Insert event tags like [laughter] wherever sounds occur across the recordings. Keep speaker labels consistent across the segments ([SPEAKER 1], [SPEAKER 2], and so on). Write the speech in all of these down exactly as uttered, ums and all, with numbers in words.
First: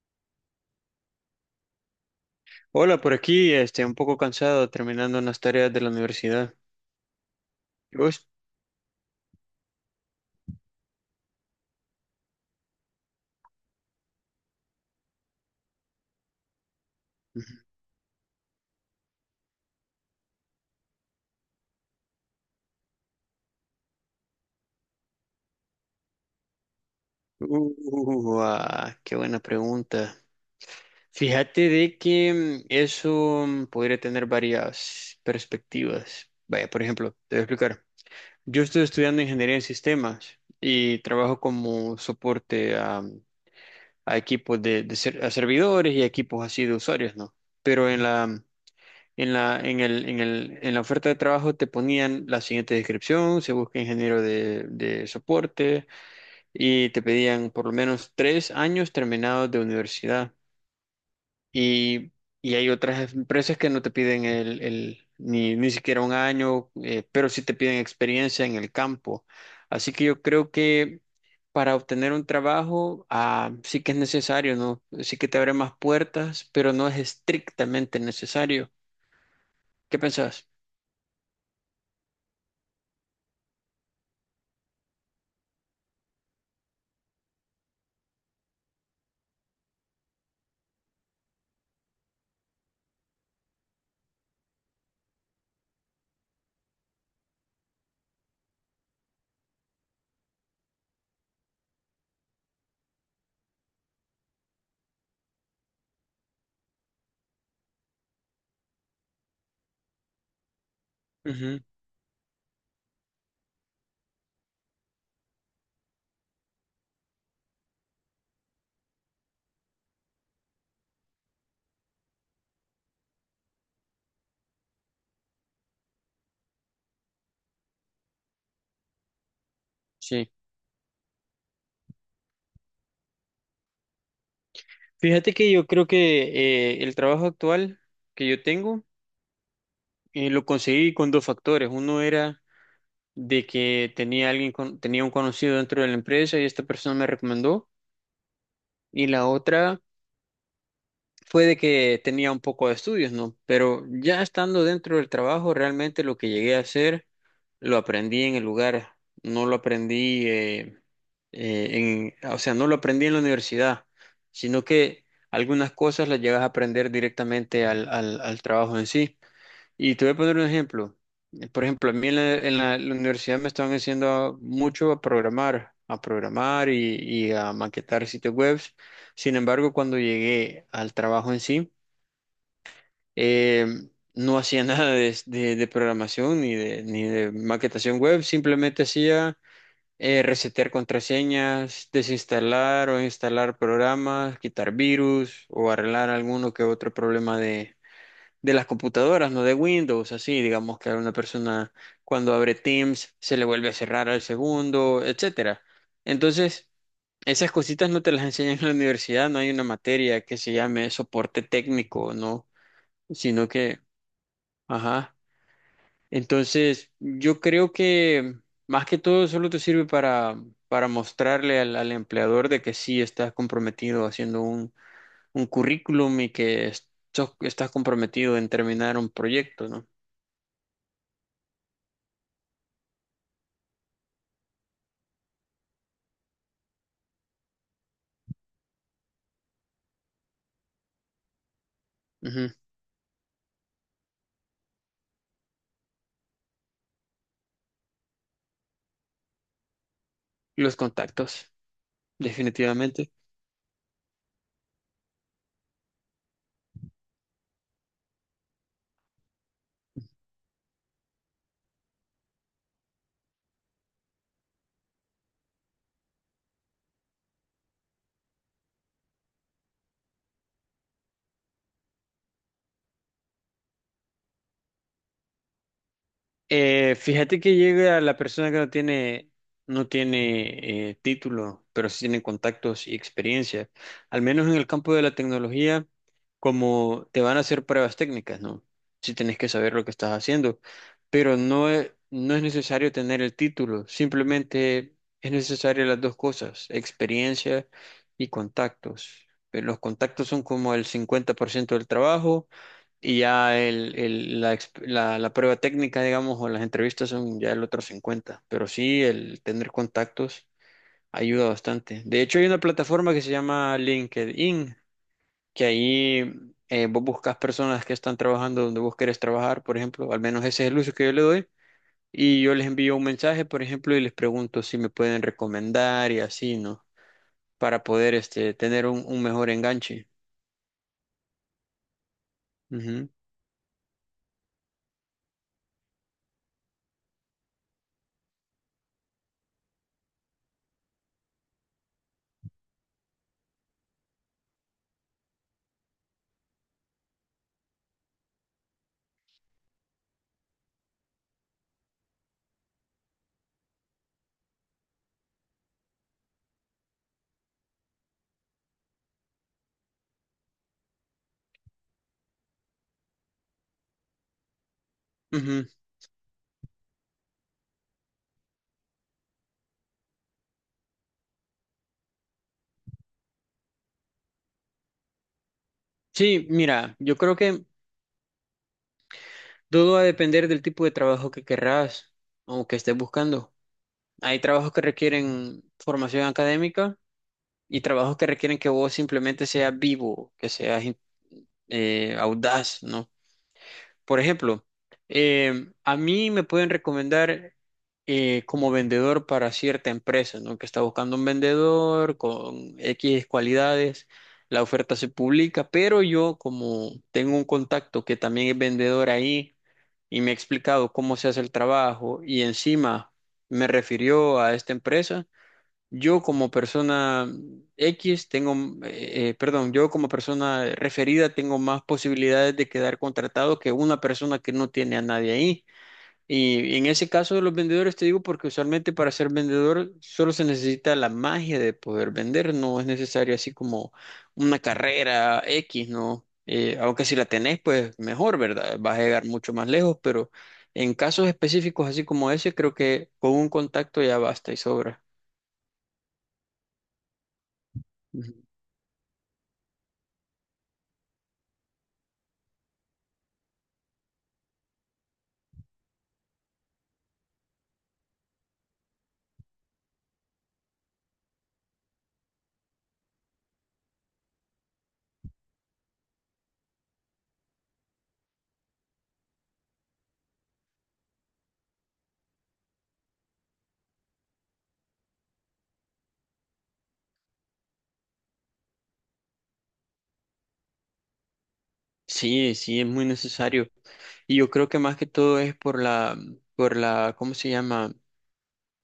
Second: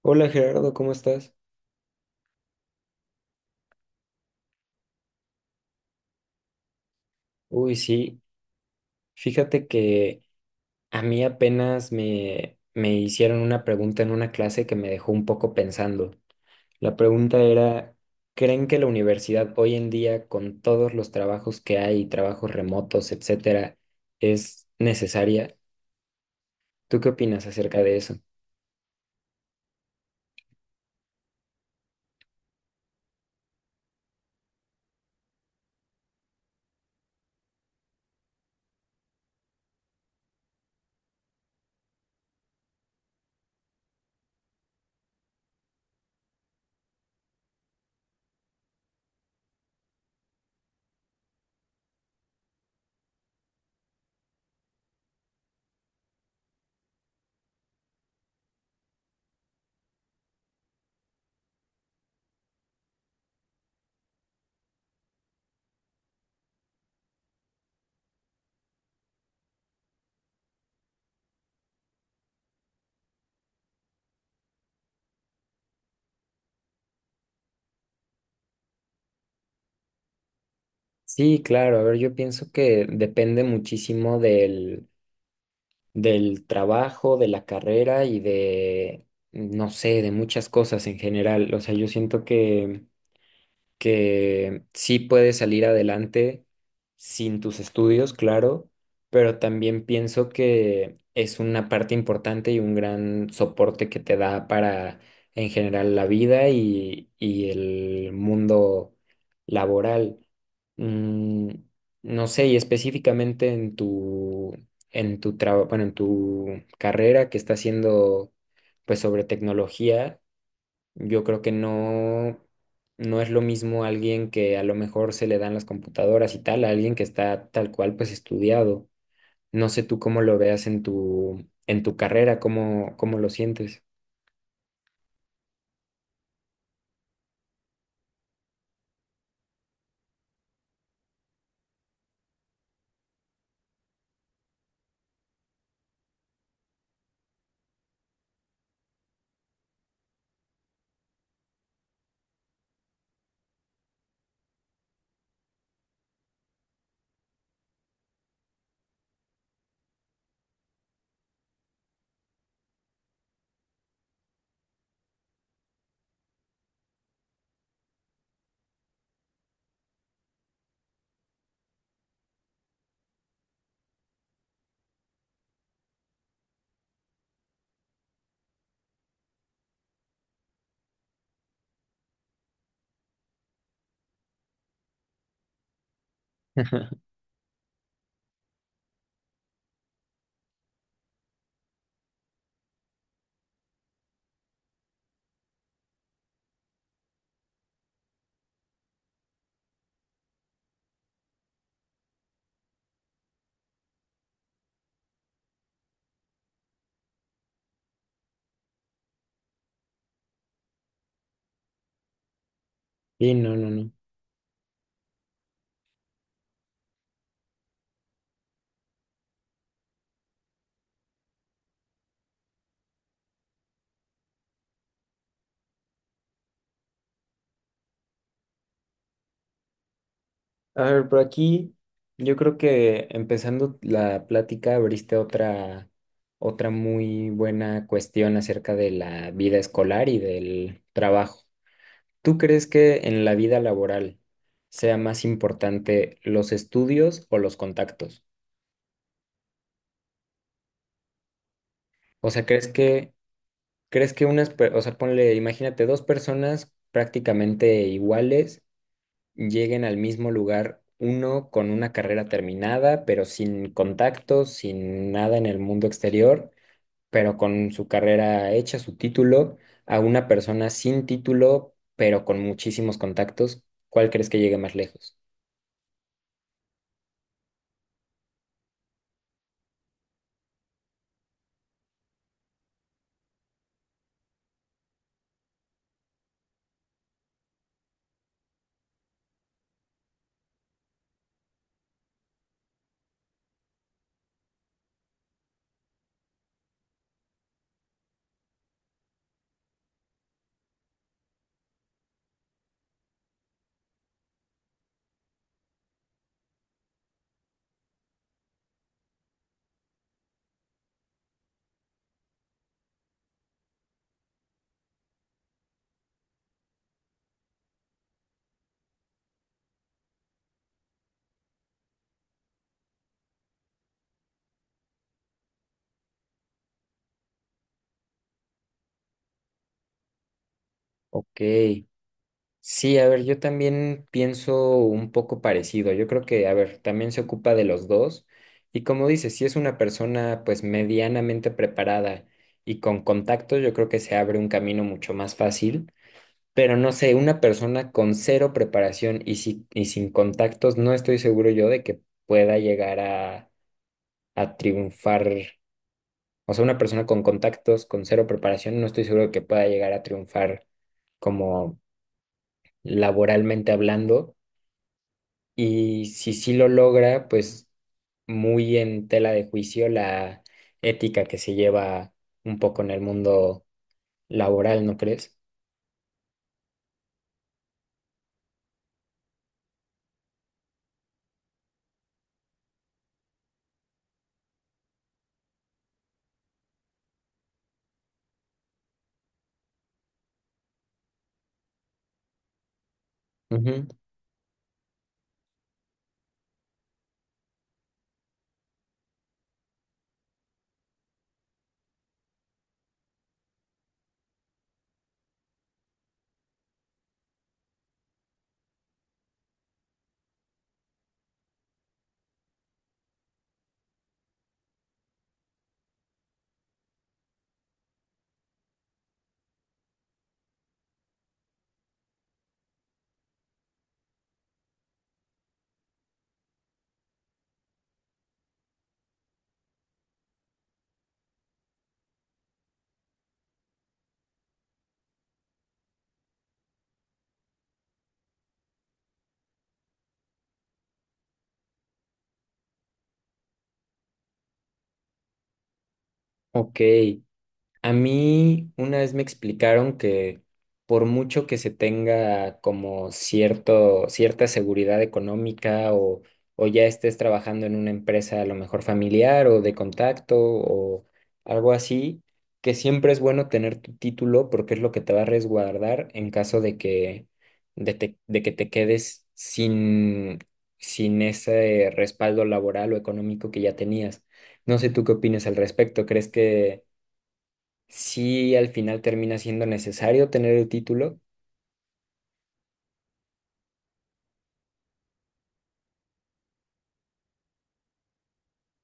[SPEAKER 1] Hola Gerardo, ¿cómo estás?
[SPEAKER 2] Hola, por aquí, este, un poco cansado terminando unas tareas de la universidad.
[SPEAKER 1] Uy,
[SPEAKER 2] ¿Y
[SPEAKER 1] sí,
[SPEAKER 2] vos?
[SPEAKER 1] fíjate que a mí apenas me, me hicieron una pregunta en una clase que me dejó un poco pensando. La pregunta
[SPEAKER 2] Ujú.
[SPEAKER 1] era, ¿creen que la universidad hoy en día, con todos los trabajos que hay, trabajos remotos, etcétera, es necesaria? ¿Tú qué opinas acerca de eso?
[SPEAKER 2] Uh, ah, qué buena pregunta. Fíjate de que mm, eso mm, podría tener varias perspectivas. Vaya, por ejemplo, te voy a explicar. Yo estoy estudiando ingeniería en sistemas y trabajo como soporte a, a equipos de, de ser- a servidores y equipos así de usuarios, ¿no? Pero en la En la, en el, en el, en la oferta de trabajo te ponían la siguiente descripción, se busca ingeniero de, de soporte y te pedían por lo menos tres años terminados de universidad. Y, y hay otras empresas que no te piden el, el- ni, ni siquiera un año, eh, pero sí te piden experiencia en el campo. Así que yo creo que para obtener un trabajo, ah, sí que es necesario, ¿no? Sí que te abre más puertas, pero no es estrictamente necesario. ¿Qué pensás?
[SPEAKER 1] Sí, claro, a ver, yo pienso que depende muchísimo del del trabajo, de la carrera y de, no sé, de muchas cosas en general. O sea, yo siento que que sí puedes salir adelante sin tus estudios, claro, pero también pienso que es una parte importante y un gran soporte que te da para, en general, la vida y, y el mundo laboral. Mm, no sé, y específicamente en tu, en tu trabajo, bueno, en tu carrera que está haciendo, pues, sobre tecnología yo creo que no, no es lo mismo alguien que a lo mejor se le dan las computadoras y tal, a alguien que está tal cual pues estudiado. No sé tú cómo
[SPEAKER 2] Sí,
[SPEAKER 1] lo veas en tu, en tu carrera, cómo, cómo lo sientes.
[SPEAKER 2] fíjate que yo creo que eh, el trabajo actual que yo tengo eh, lo conseguí con dos factores. Uno era de que tenía alguien con- tenía un conocido dentro de la empresa y esta persona me recomendó. Y la otra fue de que tenía un poco de estudios, ¿no? Pero ya estando dentro del trabajo, realmente lo que llegué a hacer lo aprendí en el lugar, no lo aprendí eh, eh, en, o sea, no lo aprendí en la universidad, sino que algunas cosas las llegas a aprender directamente al, al, al trabajo en sí. Y te voy a poner un ejemplo. Eh, Por ejemplo, a mí en la, en la- la universidad me estaban enseñando mucho a programar, a programar y, y a maquetar sitios web. Sin embargo, cuando llegué al trabajo en sí, eh, no hacía [laughs] nada de, de- de programación ni de, ni
[SPEAKER 1] [laughs]
[SPEAKER 2] de maquetación web, simplemente hacía eh, resetear contraseñas, desinstalar o instalar programas, quitar virus o arreglar alguno que otro problema de las computadoras, no de Windows, así, digamos que a una persona cuando abre Teams se le vuelve a cerrar al segundo, etcétera. Entonces, esas cositas no te las [laughs] enseñan en la universidad, no hay una materia que se llame soporte técnico, ¿no?
[SPEAKER 1] Sí,
[SPEAKER 2] Sino
[SPEAKER 1] no, no,
[SPEAKER 2] que,
[SPEAKER 1] no.
[SPEAKER 2] ajá. Entonces, yo creo que más que todo solo te sirve para, para mostrarle al, al empleador de que sí estás comprometido haciendo un, un currículum y que es- sos- estás comprometido en terminar un proyecto, ¿no?
[SPEAKER 1] A ver, por aquí yo creo que empezando la plática abriste otra, otra muy buena cuestión acerca de la vida escolar y del trabajo. ¿Tú
[SPEAKER 2] Ujú.
[SPEAKER 1] crees que en la vida laboral sea más importante los estudios o los contactos?
[SPEAKER 2] Los contactos,
[SPEAKER 1] O sea, ¿crees
[SPEAKER 2] definitivamente.
[SPEAKER 1] que, crees que unas, per- o sea, ponle, imagínate, dos personas prácticamente iguales lleguen al mismo lugar, uno con una carrera terminada, pero sin contactos, sin nada en el mundo exterior, pero con su carrera hecha, su título, a una persona sin título, pero con muchísimos contactos? ¿Cuál crees que llegue más lejos?
[SPEAKER 2] Eh, fíjate que llega la persona que no tiene, no tiene eh, título, pero sí tiene contactos y experiencia. Al menos en el campo de la tecnología, como te van a hacer pruebas técnicas, ¿no? Si tenés que saber lo que estás haciendo, pero no es, no es necesario tener el título, simplemente es necesario las dos cosas, experiencia y contactos. Eh, Los contactos son como el cincuenta por ciento del trabajo. Y ya el, el- la, exp- la- la prueba técnica, digamos, o las entrevistas son ya el otro cincuenta. Pero sí, el tener contactos ayuda bastante. De hecho, hay una plataforma que se llama LinkedIn, que ahí eh, vos buscas personas que están trabajando donde vos querés trabajar, por ejemplo. Al menos ese es el uso que yo le doy. Y yo les envío un mensaje, por ejemplo, y les pregunto si me pueden recomendar y así, ¿no? Para poder este, tener un, un mejor enganche.
[SPEAKER 1] Ok. Sí, a
[SPEAKER 2] Ujú,
[SPEAKER 1] ver, yo también pienso un poco parecido. Yo creo que, a ver, también se ocupa de los dos. Y como dices, si es una persona pues medianamente preparada y con contactos, yo creo que se abre un camino mucho más fácil. Pero no sé, una persona con cero preparación y, si- y sin contactos, no estoy seguro yo de que pueda llegar a, a triunfar. O sea, una persona con contactos, con cero preparación, no estoy seguro de que pueda llegar a triunfar como laboralmente hablando.
[SPEAKER 2] ujú.
[SPEAKER 1] Y si sí lo logra, pues muy en tela de juicio la ética que se lleva un poco en el mundo laboral, ¿no crees?
[SPEAKER 2] Sí, mira, yo creo que todo va a depender del tipo de trabajo que querrás o que estés buscando. Hay trabajos que requieren formación académica y trabajos que requieren que vos simplemente seas vivo, que seas in- eh, audaz, ¿no?
[SPEAKER 1] Ujú.
[SPEAKER 2] Por ejemplo, eh, a mí me pueden recomendar eh, como vendedor para cierta empresa, ¿no? Que está buscando un vendedor con X cualidades. La oferta se publica, pero yo como tengo un contacto que también es vendedor ahí, y me ha explicado cómo se hace el trabajo y encima me refirió a esta empresa, yo como persona X tengo, eh, eh, perdón, yo como persona referida tengo más posibilidades de quedar contratado que una persona que no tiene a nadie ahí. Y en ese caso de los vendedores te digo porque usualmente para ser vendedor solo se necesita la magia de poder vender, no es necesario así como una carrera X, ¿no? Eh, aunque si la tenés, pues mejor, ¿verdad? Vas a llegar mucho más lejos, pero en casos específicos así como ese, creo que con un contacto ya basta y sobra.
[SPEAKER 1] Ok. A
[SPEAKER 2] Ujú.
[SPEAKER 1] mí una vez me explicaron que por mucho que se tenga como cierto, cierta seguridad económica o, o ya estés trabajando en una empresa a lo mejor familiar o de contacto o algo así, que siempre es bueno tener tu título porque es lo que te va a resguardar en caso de que, de te- de que te quedes sin, sin ese respaldo laboral o económico que ya tenías. No sé tú qué opinas al respecto. ¿Crees que sí, al final termina siendo necesario tener el título,
[SPEAKER 2] Sí, sí, es muy necesario. Y yo creo que más que todo es por la, por la, ¿cómo se llama?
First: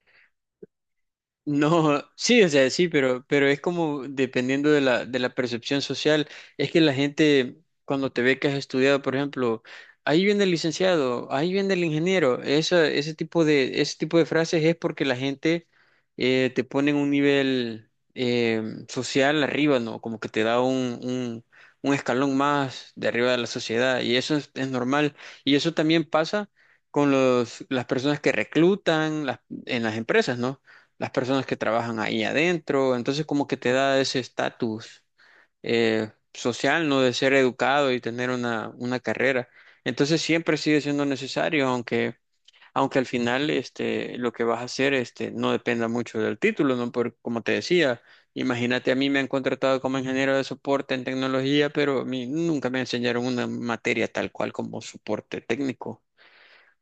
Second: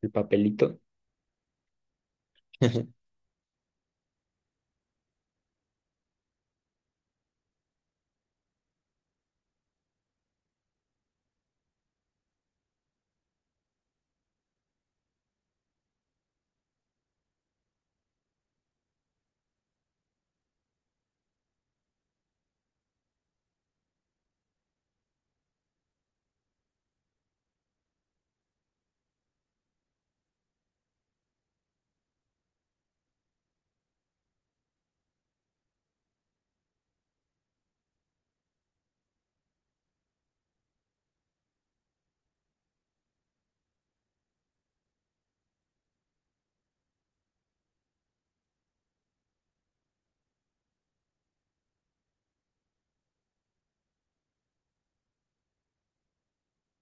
[SPEAKER 1] el papelito?
[SPEAKER 2] No, sí, o sea, sí,
[SPEAKER 1] [laughs]
[SPEAKER 2] pero, pero es como dependiendo de la, de la percepción social. Es que la gente, cuando te ve que has estudiado, por ejemplo, ahí viene el licenciado, ahí viene el ingeniero, esa- ese tipo de, ese tipo de frases es porque la gente eh, te pone en un nivel eh, social arriba, ¿no? Como que te da un, un, un escalón más de arriba de la sociedad. Y eso es, es normal. Y eso también pasa con los, las personas que reclutan las- en las empresas, ¿no? Las personas que trabajan ahí adentro, entonces como que te da ese estatus eh, social, ¿no? De ser educado y tener una, una carrera. Entonces siempre sigue siendo necesario, aunque, aunque al final este, lo que vas a hacer este, no dependa mucho del título, ¿no? Porque como te decía, imagínate, a mí me han contratado como ingeniero de soporte en tecnología, pero a mí nunca me enseñaron una materia tal cual como soporte técnico.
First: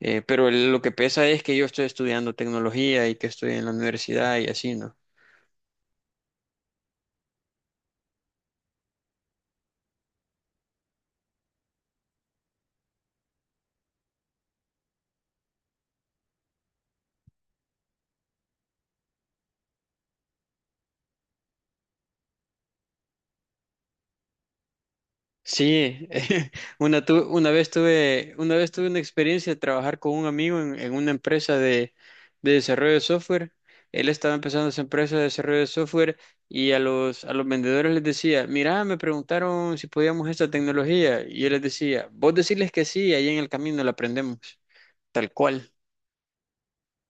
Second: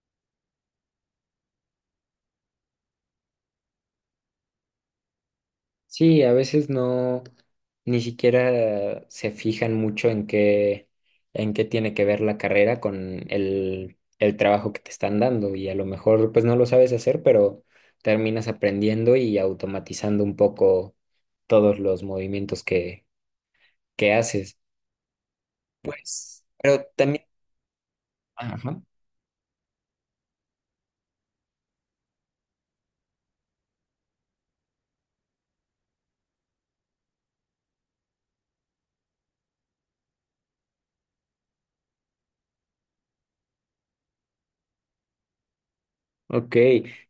[SPEAKER 2] Eh, pero lo que pesa es que yo estoy estudiando tecnología y que estoy en la universidad y así, ¿no?
[SPEAKER 1] Sí, a veces no, ni siquiera se fijan mucho en qué, en qué tiene que ver la carrera con el, el trabajo que te están dando y a lo mejor pues no lo sabes hacer, pero terminas aprendiendo y automatizando un poco todos los movimientos que, que haces.
[SPEAKER 2] Sí,
[SPEAKER 1] Pues,
[SPEAKER 2] [laughs]
[SPEAKER 1] pero
[SPEAKER 2] una,
[SPEAKER 1] también...
[SPEAKER 2] tu- una vez tuve, una vez
[SPEAKER 1] Ajá.
[SPEAKER 2] tuve una experiencia de trabajar con un amigo en, en una empresa de, de desarrollo de software. Él estaba empezando su empresa de desarrollo de software y a los, a los vendedores les decía, mira, me preguntaron si podíamos esta tecnología. Y yo les decía, vos decirles que sí, ahí en el camino la aprendemos, tal cual.
[SPEAKER 1] Ok,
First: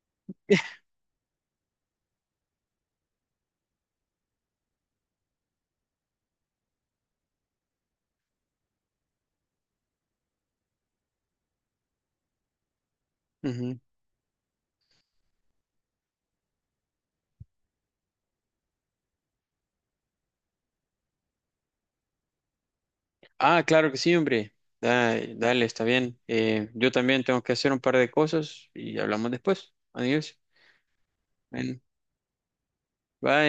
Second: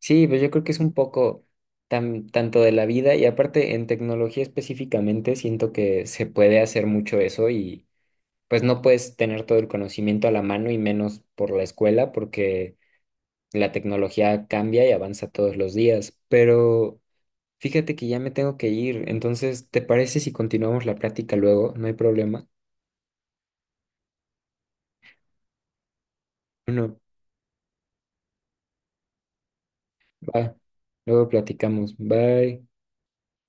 [SPEAKER 1] sí, pues yo creo que es
[SPEAKER 2] [laughs]
[SPEAKER 1] un poco tan, tanto de la vida y aparte en tecnología específicamente siento que se puede hacer mucho eso y pues no puedes tener todo el conocimiento a la mano y menos por la escuela porque la
[SPEAKER 2] Ujú.
[SPEAKER 1] tecnología cambia y avanza todos los días. Pero fíjate que ya me tengo que ir, entonces ¿te parece si continuamos la plática luego? No hay problema.
[SPEAKER 2] Ah, claro que sí, hombre. Dale, dale, está bien. Eh, yo
[SPEAKER 1] Bueno,
[SPEAKER 2] también tengo que hacer un par de cosas y hablamos después. Adiós.
[SPEAKER 1] va, luego
[SPEAKER 2] Bueno,
[SPEAKER 1] platicamos. Bye.
[SPEAKER 2] bye.